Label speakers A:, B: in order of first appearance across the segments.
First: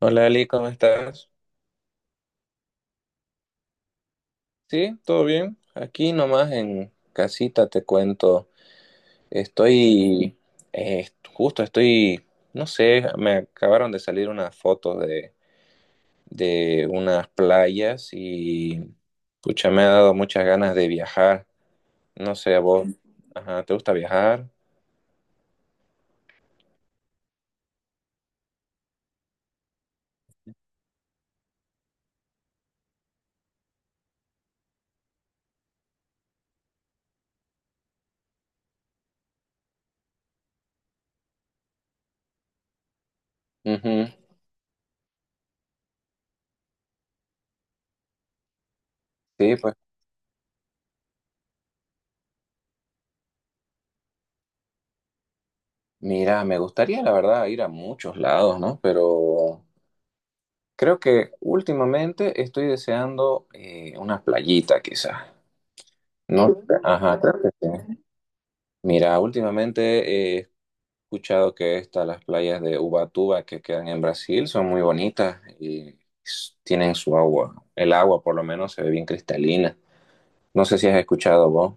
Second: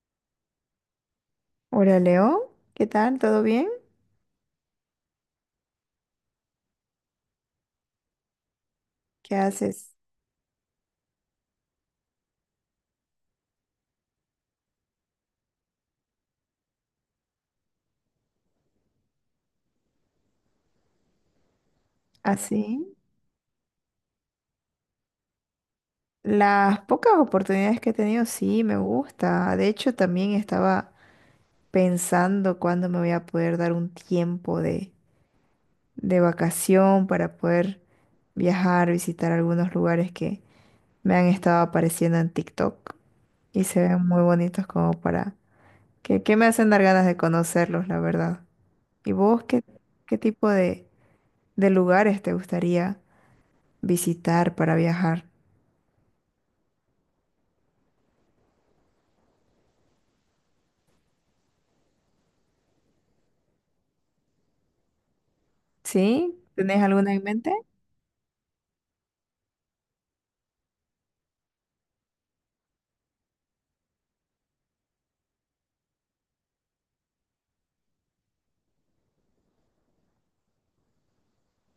A: Hola Ali, ¿cómo estás?
B: Hola Leo, ¿qué tal? ¿Todo bien?
A: Sí, todo bien. Aquí nomás en casita te cuento.
B: ¿Qué haces?
A: Estoy, Justo estoy, no sé, me acabaron de salir unas fotos de unas playas y pucha, me ha dado muchas ganas de viajar. No sé, a vos,
B: Así.
A: ajá, ¿te gusta viajar?
B: Las pocas oportunidades que he tenido, sí, me gusta. De hecho, también estaba pensando cuándo me voy a poder dar un tiempo de vacación para poder viajar, visitar algunos lugares que me han estado apareciendo en TikTok y se ven
A: Ujú.
B: muy bonitos como para que me hacen dar ganas de conocerlos, la verdad. ¿Y vos
A: Sí,
B: qué,
A: pues
B: qué tipo de lugares te gustaría visitar para viajar?
A: mira, me gustaría la verdad ir a muchos lados, ¿no? Pero creo que últimamente estoy deseando una playita quizás.
B: ¿Sí?
A: No,
B: ¿Tenés alguna
A: ajá,
B: en
A: creo que
B: mente?
A: sí. Mira, últimamente he escuchado que estas, las playas de Ubatuba que quedan en Brasil, son muy bonitas y tienen su agua. El agua, por lo menos, se ve bien cristalina. No sé si has escuchado vos.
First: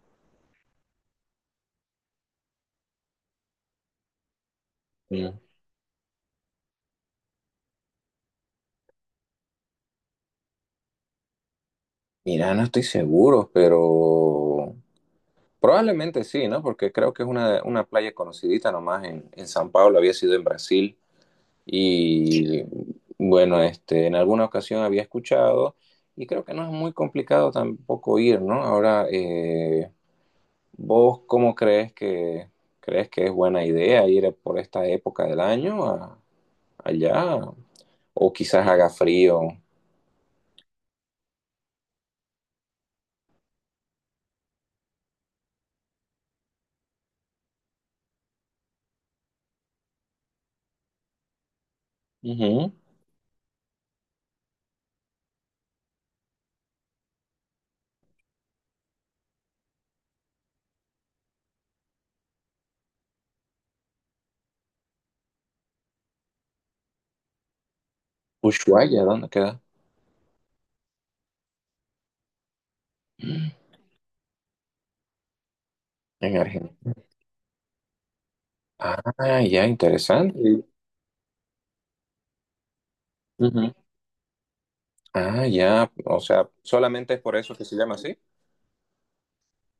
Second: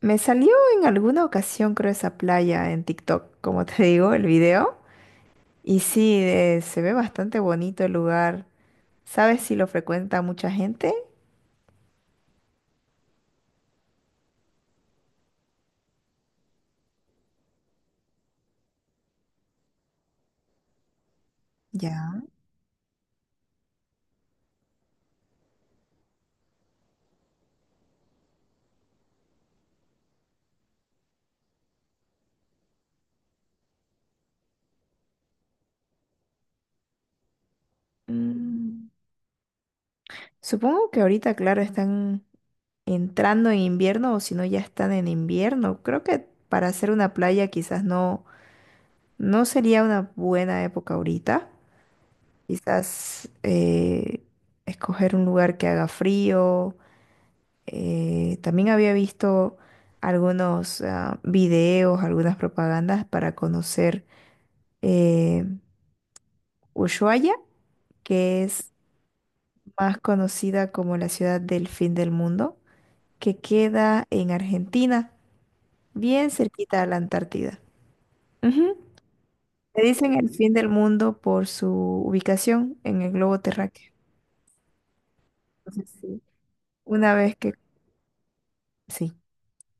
B: Me salió en alguna ocasión, creo, esa playa en TikTok, como te digo, el video.
A: Mm.
B: Y sí, se ve bastante bonito el lugar. ¿Sabes si lo frecuenta mucha gente?
A: Mira, no estoy seguro, pero probablemente sí, ¿no? Porque creo que es una playa conocidita nomás en San Pablo, había sido en Brasil.
B: Ya.
A: Y bueno, este, en alguna ocasión había escuchado y creo que no es muy complicado tampoco ir, ¿no? Ahora, ¿vos cómo crees que es buena idea ir por esta época del año allá? O quizás
B: Mm,
A: haga frío.
B: Supongo que ahorita, claro, están entrando en invierno o si no ya están en invierno. Creo que para hacer una playa quizás no, no sería una buena época ahorita.
A: Ujú.
B: Quizás escoger un lugar que haga frío. También había visto algunos videos, algunas propagandas para conocer eh, Ushuaia, que es
A: Ushuaia, ¿dónde queda?
B: más conocida como la ciudad del fin del mundo, que queda en Argentina, bien
A: En Argentina.
B: cerquita a la Antártida. Ujú.
A: Ah, ya,
B: Le dicen el
A: interesante.
B: fin del mundo por su ubicación en el globo
A: Ujú.
B: terráqueo.
A: Ah, ya,
B: Entonces,
A: o
B: sí,
A: sea,
B: una
A: solamente es
B: vez
A: por
B: que...
A: eso que se llama así.
B: sí.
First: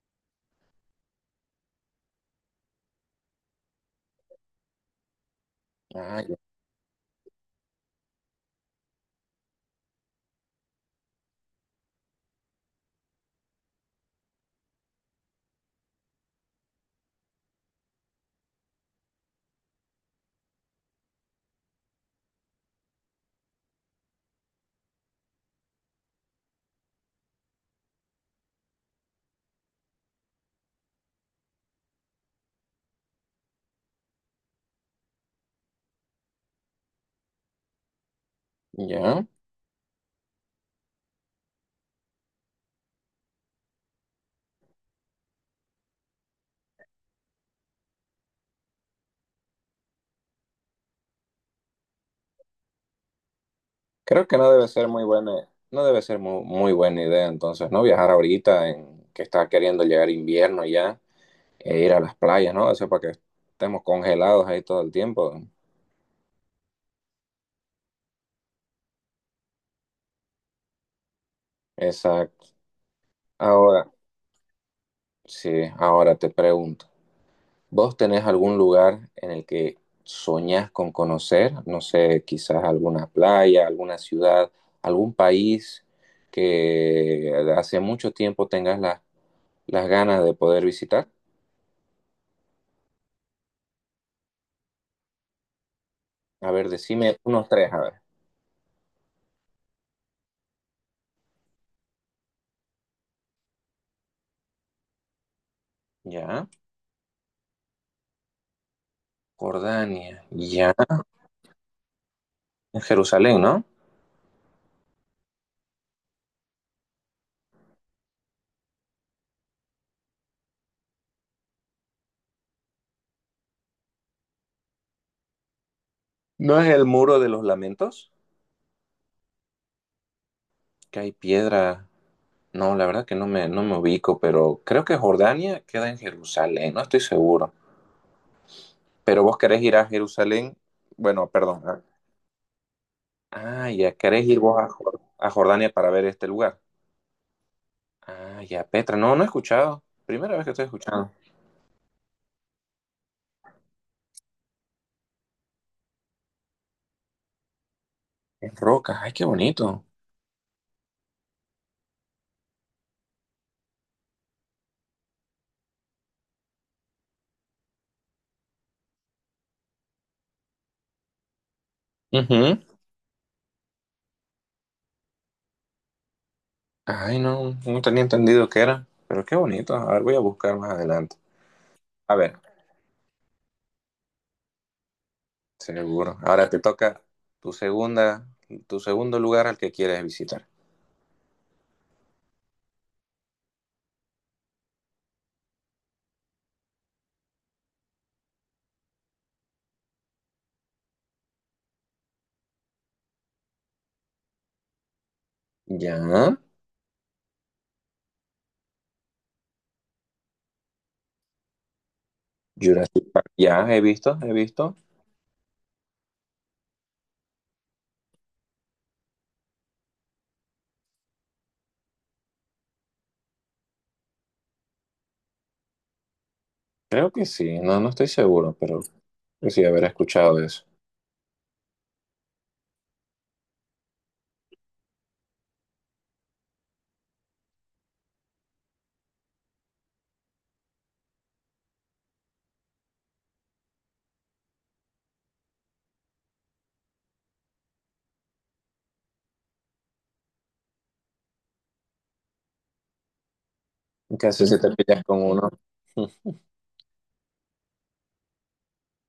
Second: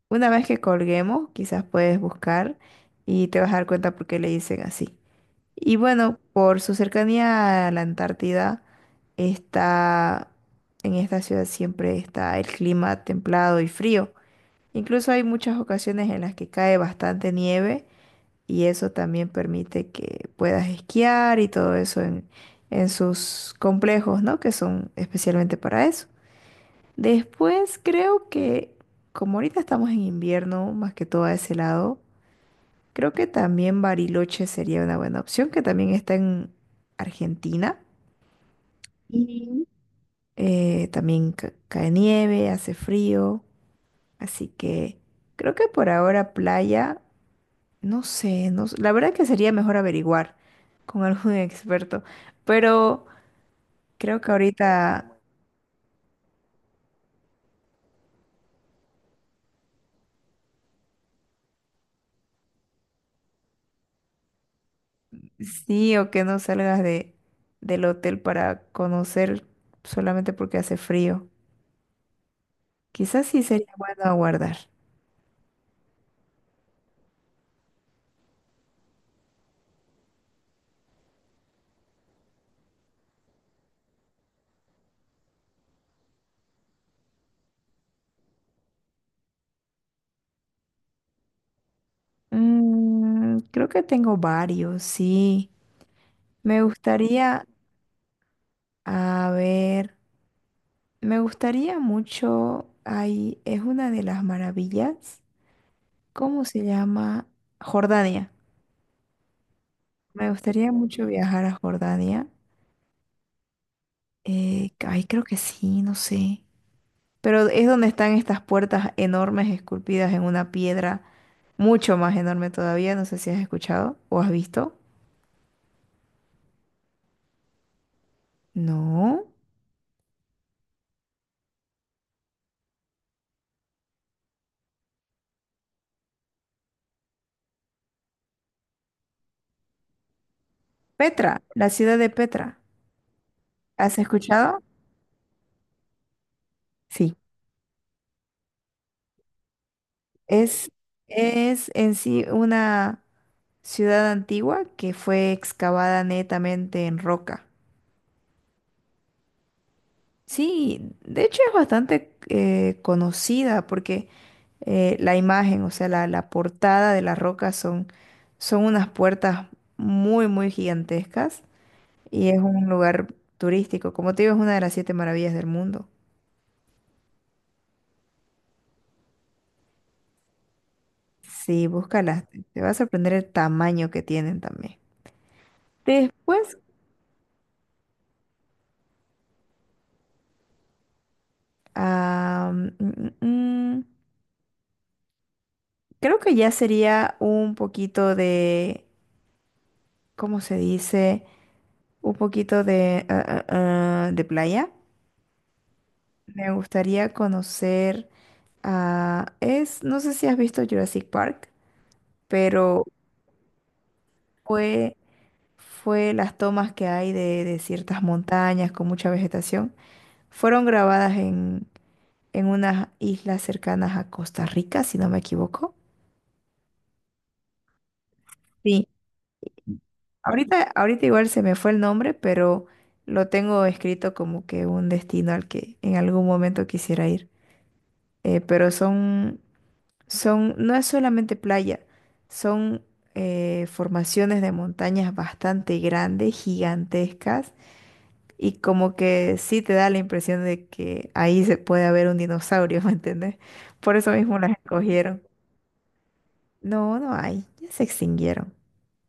B: Una vez que colguemos, quizás puedes buscar y te vas a dar cuenta por qué le dicen así. Y bueno,
A: Ah, ya.
B: por su cercanía a la Antártida, está, en esta ciudad siempre está el clima templado y frío. Incluso hay muchas ocasiones en las que cae bastante nieve y eso también permite que puedas esquiar y todo eso en sus complejos, ¿no? Que son especialmente para eso. Después creo que, como ahorita estamos en invierno, más que todo a ese lado, creo que también Bariloche sería una buena opción, que también está en Argentina.
A: Ya.
B: y También cae nieve, hace frío, así que creo que por ahora playa, no sé, no, s- la verdad que sería mejor averiguar con algún experto, pero creo
A: Creo
B: que
A: que no debe ser muy
B: ahorita
A: buena, no debe ser mu- muy, buena idea entonces, ¿no? Viajar ahorita en que está queriendo llegar invierno ya e ir a las playas, ¿no? Eso para que estemos congelados ahí todo el tiempo.
B: sí, o que no salgas del hotel para conocer solamente porque hace frío.
A: Exacto.
B: Quizás sí sería
A: Ahora,
B: bueno aguardar.
A: sí, ahora te pregunto, ¿vos tenés algún lugar en el que soñás con conocer? No sé, quizás alguna playa, alguna ciudad, algún país que hace mucho tiempo tengas las ganas de poder visitar.
B: Mm, creo que tengo varios, sí.
A: A
B: Me
A: ver, decime
B: gustaría,
A: unos tres, a ver.
B: a ver, me gustaría mucho, ahí es una de las maravillas, ¿cómo
A: Ya,
B: se llama? Jordania.
A: Jordania,
B: Me
A: ya,
B: gustaría mucho viajar a Jordania.
A: en Jerusalén, ¿no?
B: Ay, creo que sí, no sé. Pero es donde están estas puertas enormes esculpidas en una piedra mucho más enorme todavía. No sé si has escuchado o has visto.
A: ¿No es el muro de los lamentos?
B: No.
A: Que hay piedra. No, la verdad que no me ubico, pero creo que Jordania queda en Jerusalén, no estoy seguro. Pero vos querés ir a Jerusalén, bueno,
B: Petra,
A: perdón.
B: la
A: Ah,
B: ciudad de Petra.
A: ah, ya,
B: ¿Has
A: querés ir vos
B: escuchado?
A: a, a Jordania para ver este lugar.
B: Sí.
A: Ah, ya, Petra, no, no he escuchado. Primera vez que estoy
B: Es,
A: escuchando.
B: es en sí una ciudad antigua que fue excavada netamente en roca.
A: Es roca, ay, qué bonito.
B: Sí, de hecho es bastante conocida porque la imagen, o sea, la portada de la roca son unas puertas muy, muy gigantescas y es
A: Ujú.
B: un lugar turístico. Como te digo, es una de las siete maravillas del mundo.
A: Ay, no, no tenía entendido qué era, pero qué bonito. A ver, voy a buscar más adelante.
B: Sí,
A: A
B: búscalas,
A: ver.
B: te va a sorprender el tamaño que tienen también.
A: Seguro. Ahora
B: Después,
A: te toca tu segunda, tu segundo lugar al que quieres visitar.
B: ah, mm, mm, mm, creo que ya sería un poquito de, ¿cómo se dice? Un poquito de, de playa.
A: Ya,
B: Me gustaría conocer no sé si has visto Jurassic Park, pero
A: Jurassic Park. Ya, he visto, he visto.
B: fue, fue las tomas que hay de ciertas montañas con mucha vegetación. Fueron grabadas en unas islas cercanas a Costa Rica, si no me equivoco.
A: Creo que sí, no, no estoy seguro, pero
B: Sí,
A: sí haber escuchado de
B: ahorita,
A: eso.
B: ahorita igual se me fue el nombre, pero lo tengo escrito como que un destino al que en algún momento quisiera ir. Eh, pero son no es solamente playa, son formaciones de montañas bastante grandes, gigantescas, y como que sí te da la impresión de que ahí se puede haber un dinosaurio, ¿me entiendes? Por eso mismo
A: Casi
B: las
A: si te pillas con
B: escogieron.
A: uno.
B: No, no hay, ya se extinguieron.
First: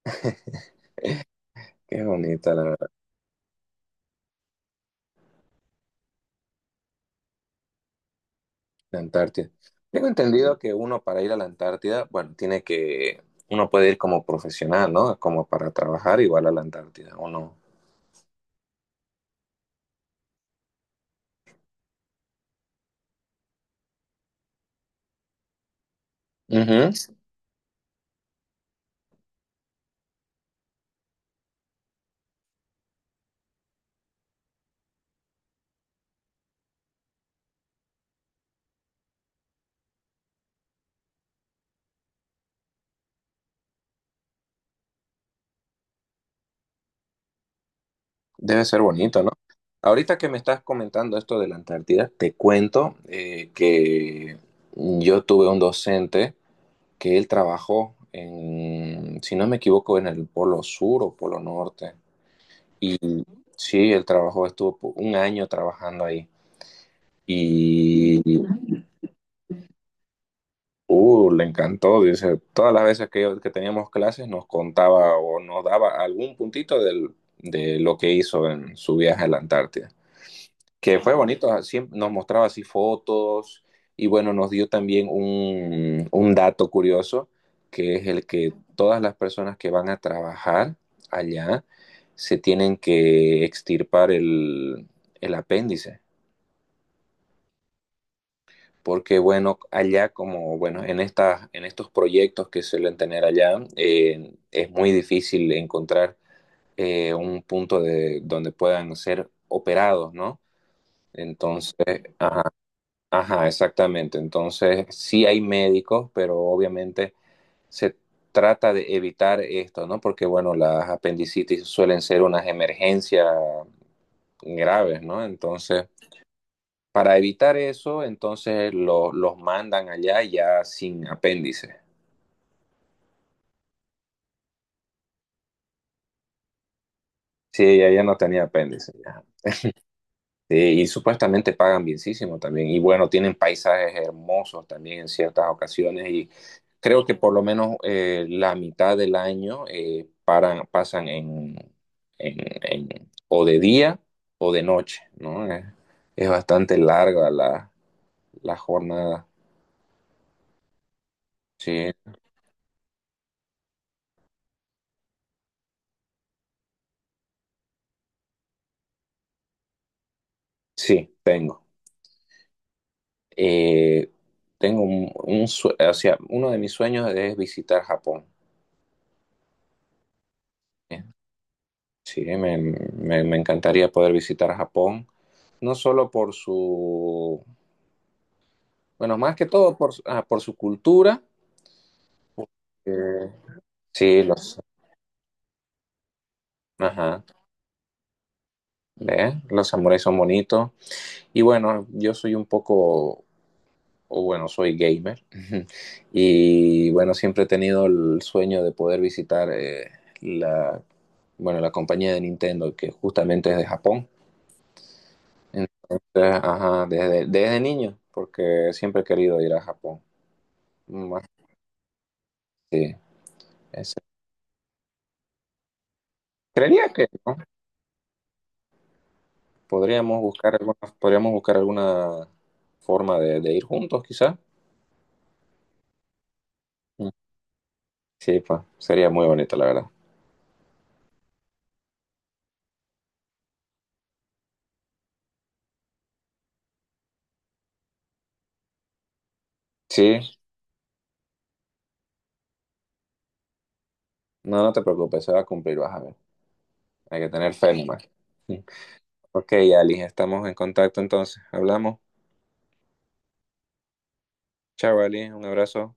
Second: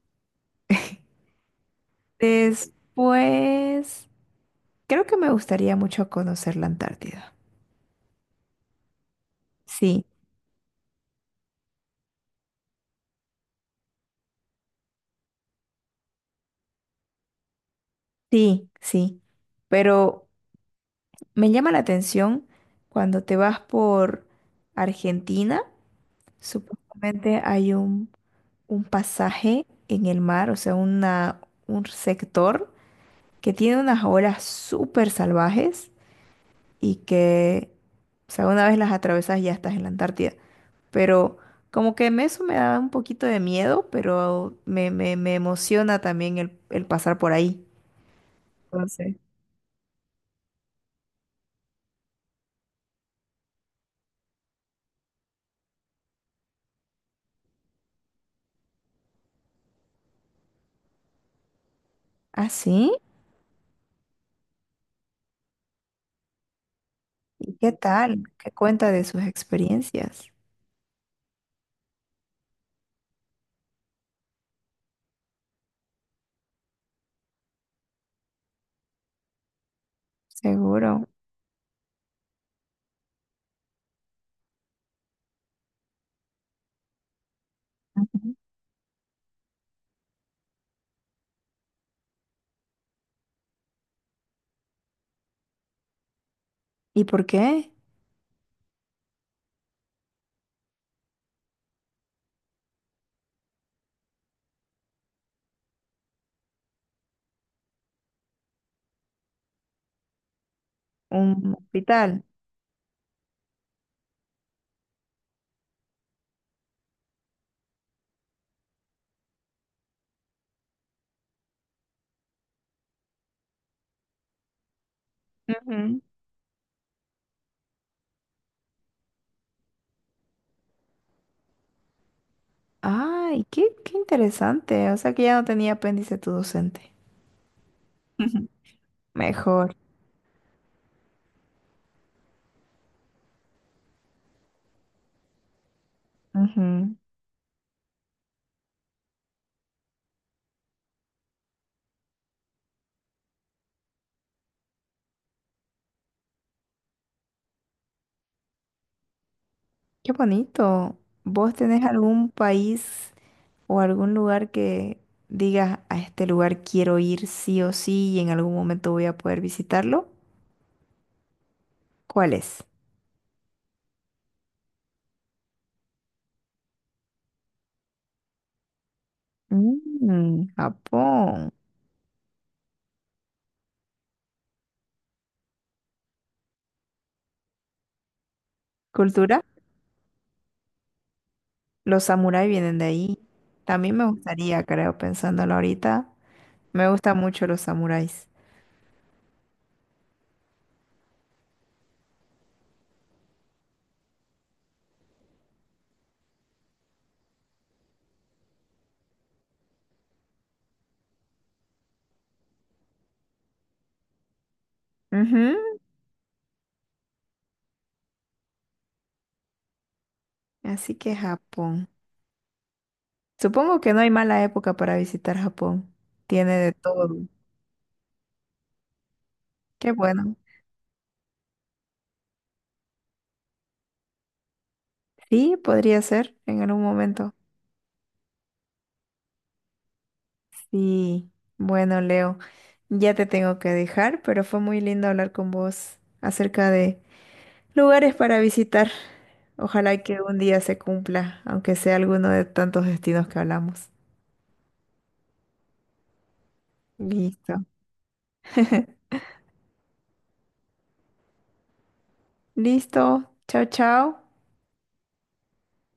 A: Qué bonita
B: Después, creo que me gustaría mucho conocer la Antártida.
A: la Antártida.
B: Sí,
A: Tengo entendido que uno para ir a la Antártida, bueno, tiene que, uno puede ir como profesional, ¿no? Como para trabajar igual a la Antártida, ¿o no?
B: sí. Pero me llama la atención cuando te vas por Argentina.
A: Ujú.
B: Supuestamente hay un pasaje en el mar, o sea, un sector que tiene unas olas súper salvajes y que, o sea, una vez las atravesas ya estás en la Antártida. Pero como que eso me da un poquito de miedo, pero me emociona también el pasar por ahí.
A: Debe ser
B: Entonces,
A: bonito, ¿no? Ahorita que me estás comentando esto de la Antártida, te cuento que yo tuve un docente que él trabajó en, si no me equivoco, en el Polo Sur o Polo Norte.
B: ¿ah, sí?
A: Sí, él trabajó, estuvo un año trabajando ahí
B: ¿Y qué
A: y
B: tal? ¿Qué cuenta de sus experiencias?
A: le encantó. Dice, todas las veces que teníamos clases nos contaba o nos daba algún puntito de lo que hizo en su viaje a la Antártida. Que
B: Seguro.
A: fue bonito, siempre nos mostraba así fotos y bueno, nos dio también un dato curioso, que es el
B: Ujú.
A: que todas las personas que van a trabajar allá se tienen que extirpar el apéndice,
B: ¿Y por qué?
A: porque bueno, allá como bueno, estas en estos proyectos que suelen tener allá, es muy difícil encontrar un punto de, donde puedan ser operados, ¿no?
B: Un
A: Entonces,
B: hospital.
A: ajá, Ajá, exactamente. Entonces, sí hay médicos, pero obviamente se trata de evitar esto, ¿no? Porque, bueno, las apendicitis suelen ser unas emergencias graves, ¿no? Entonces, para evitar eso, entonces los mandan allá ya sin apéndice.
B: Ay, qué interesante. O sea que ya no tenía apéndice tu docente.
A: Sí, ella ya no tenía
B: Ujú.
A: apéndice.
B: Mejor.
A: Sí, y supuestamente pagan bienísimo también. Y bueno, tienen paisajes hermosos también en ciertas ocasiones. Y
B: Ujú.
A: creo que por lo menos la mitad del año paran, pasan en, en- o de día o de noche, ¿no? Es bastante larga la jornada.
B: Qué bonito. ¿Vos tenés
A: Sí,
B: algún país o algún lugar que digas a este lugar quiero ir sí o sí y en algún momento voy a poder visitarlo?
A: sí, tengo.
B: ¿Cuál es?
A: Eh, tengo un o sea, uno de mis sueños es visitar Japón.
B: Mm,
A: ¿Eh?
B: Japón.
A: Sí, me encantaría poder visitar Japón. No solo por su, bueno, más
B: ¿Cultura?
A: que todo por, por su cultura.
B: Los samuráis vienen de ahí.
A: Eh,
B: También me
A: sí, los,
B: gustaría, creo, pensándolo ahorita. Me gustan
A: ajá,
B: mucho los samuráis.
A: ¿ve? Los samuráis son bonitos. Y bueno, yo soy un poco, o bueno, soy gamer. Y bueno, siempre he tenido el sueño de poder visitar la, bueno, la compañía de Nintendo, que justamente es de Japón.
B: Ujú.
A: Entonces, ajá, desde niño, porque siempre he querido ir a Japón.
B: Así que
A: Más,
B: Japón.
A: sí,
B: Supongo que no
A: ese-
B: hay mala época para visitar Japón. Tiene de
A: Creería que
B: todo.
A: no.
B: Qué bueno.
A: Podríamos buscar alguna forma de ir juntos, quizás.
B: Sí, podría ser en algún momento.
A: Sí, pues, sería muy bonito, la verdad.
B: Sí. Bueno, Leo, ya te tengo que dejar, pero fue muy lindo hablar con vos acerca de lugares para visitar. Ojalá
A: Sí,
B: que un día se cumpla, aunque sea alguno de tantos destinos que hablamos.
A: no, no te preocupes, se va a cumplir, vas a ver. Hay que tener
B: Listo.
A: fe nomás. Ok, Ali, estamos en contacto entonces. Hablamos.
B: Listo. Chao, chao.
A: Chao, Ali, un abrazo.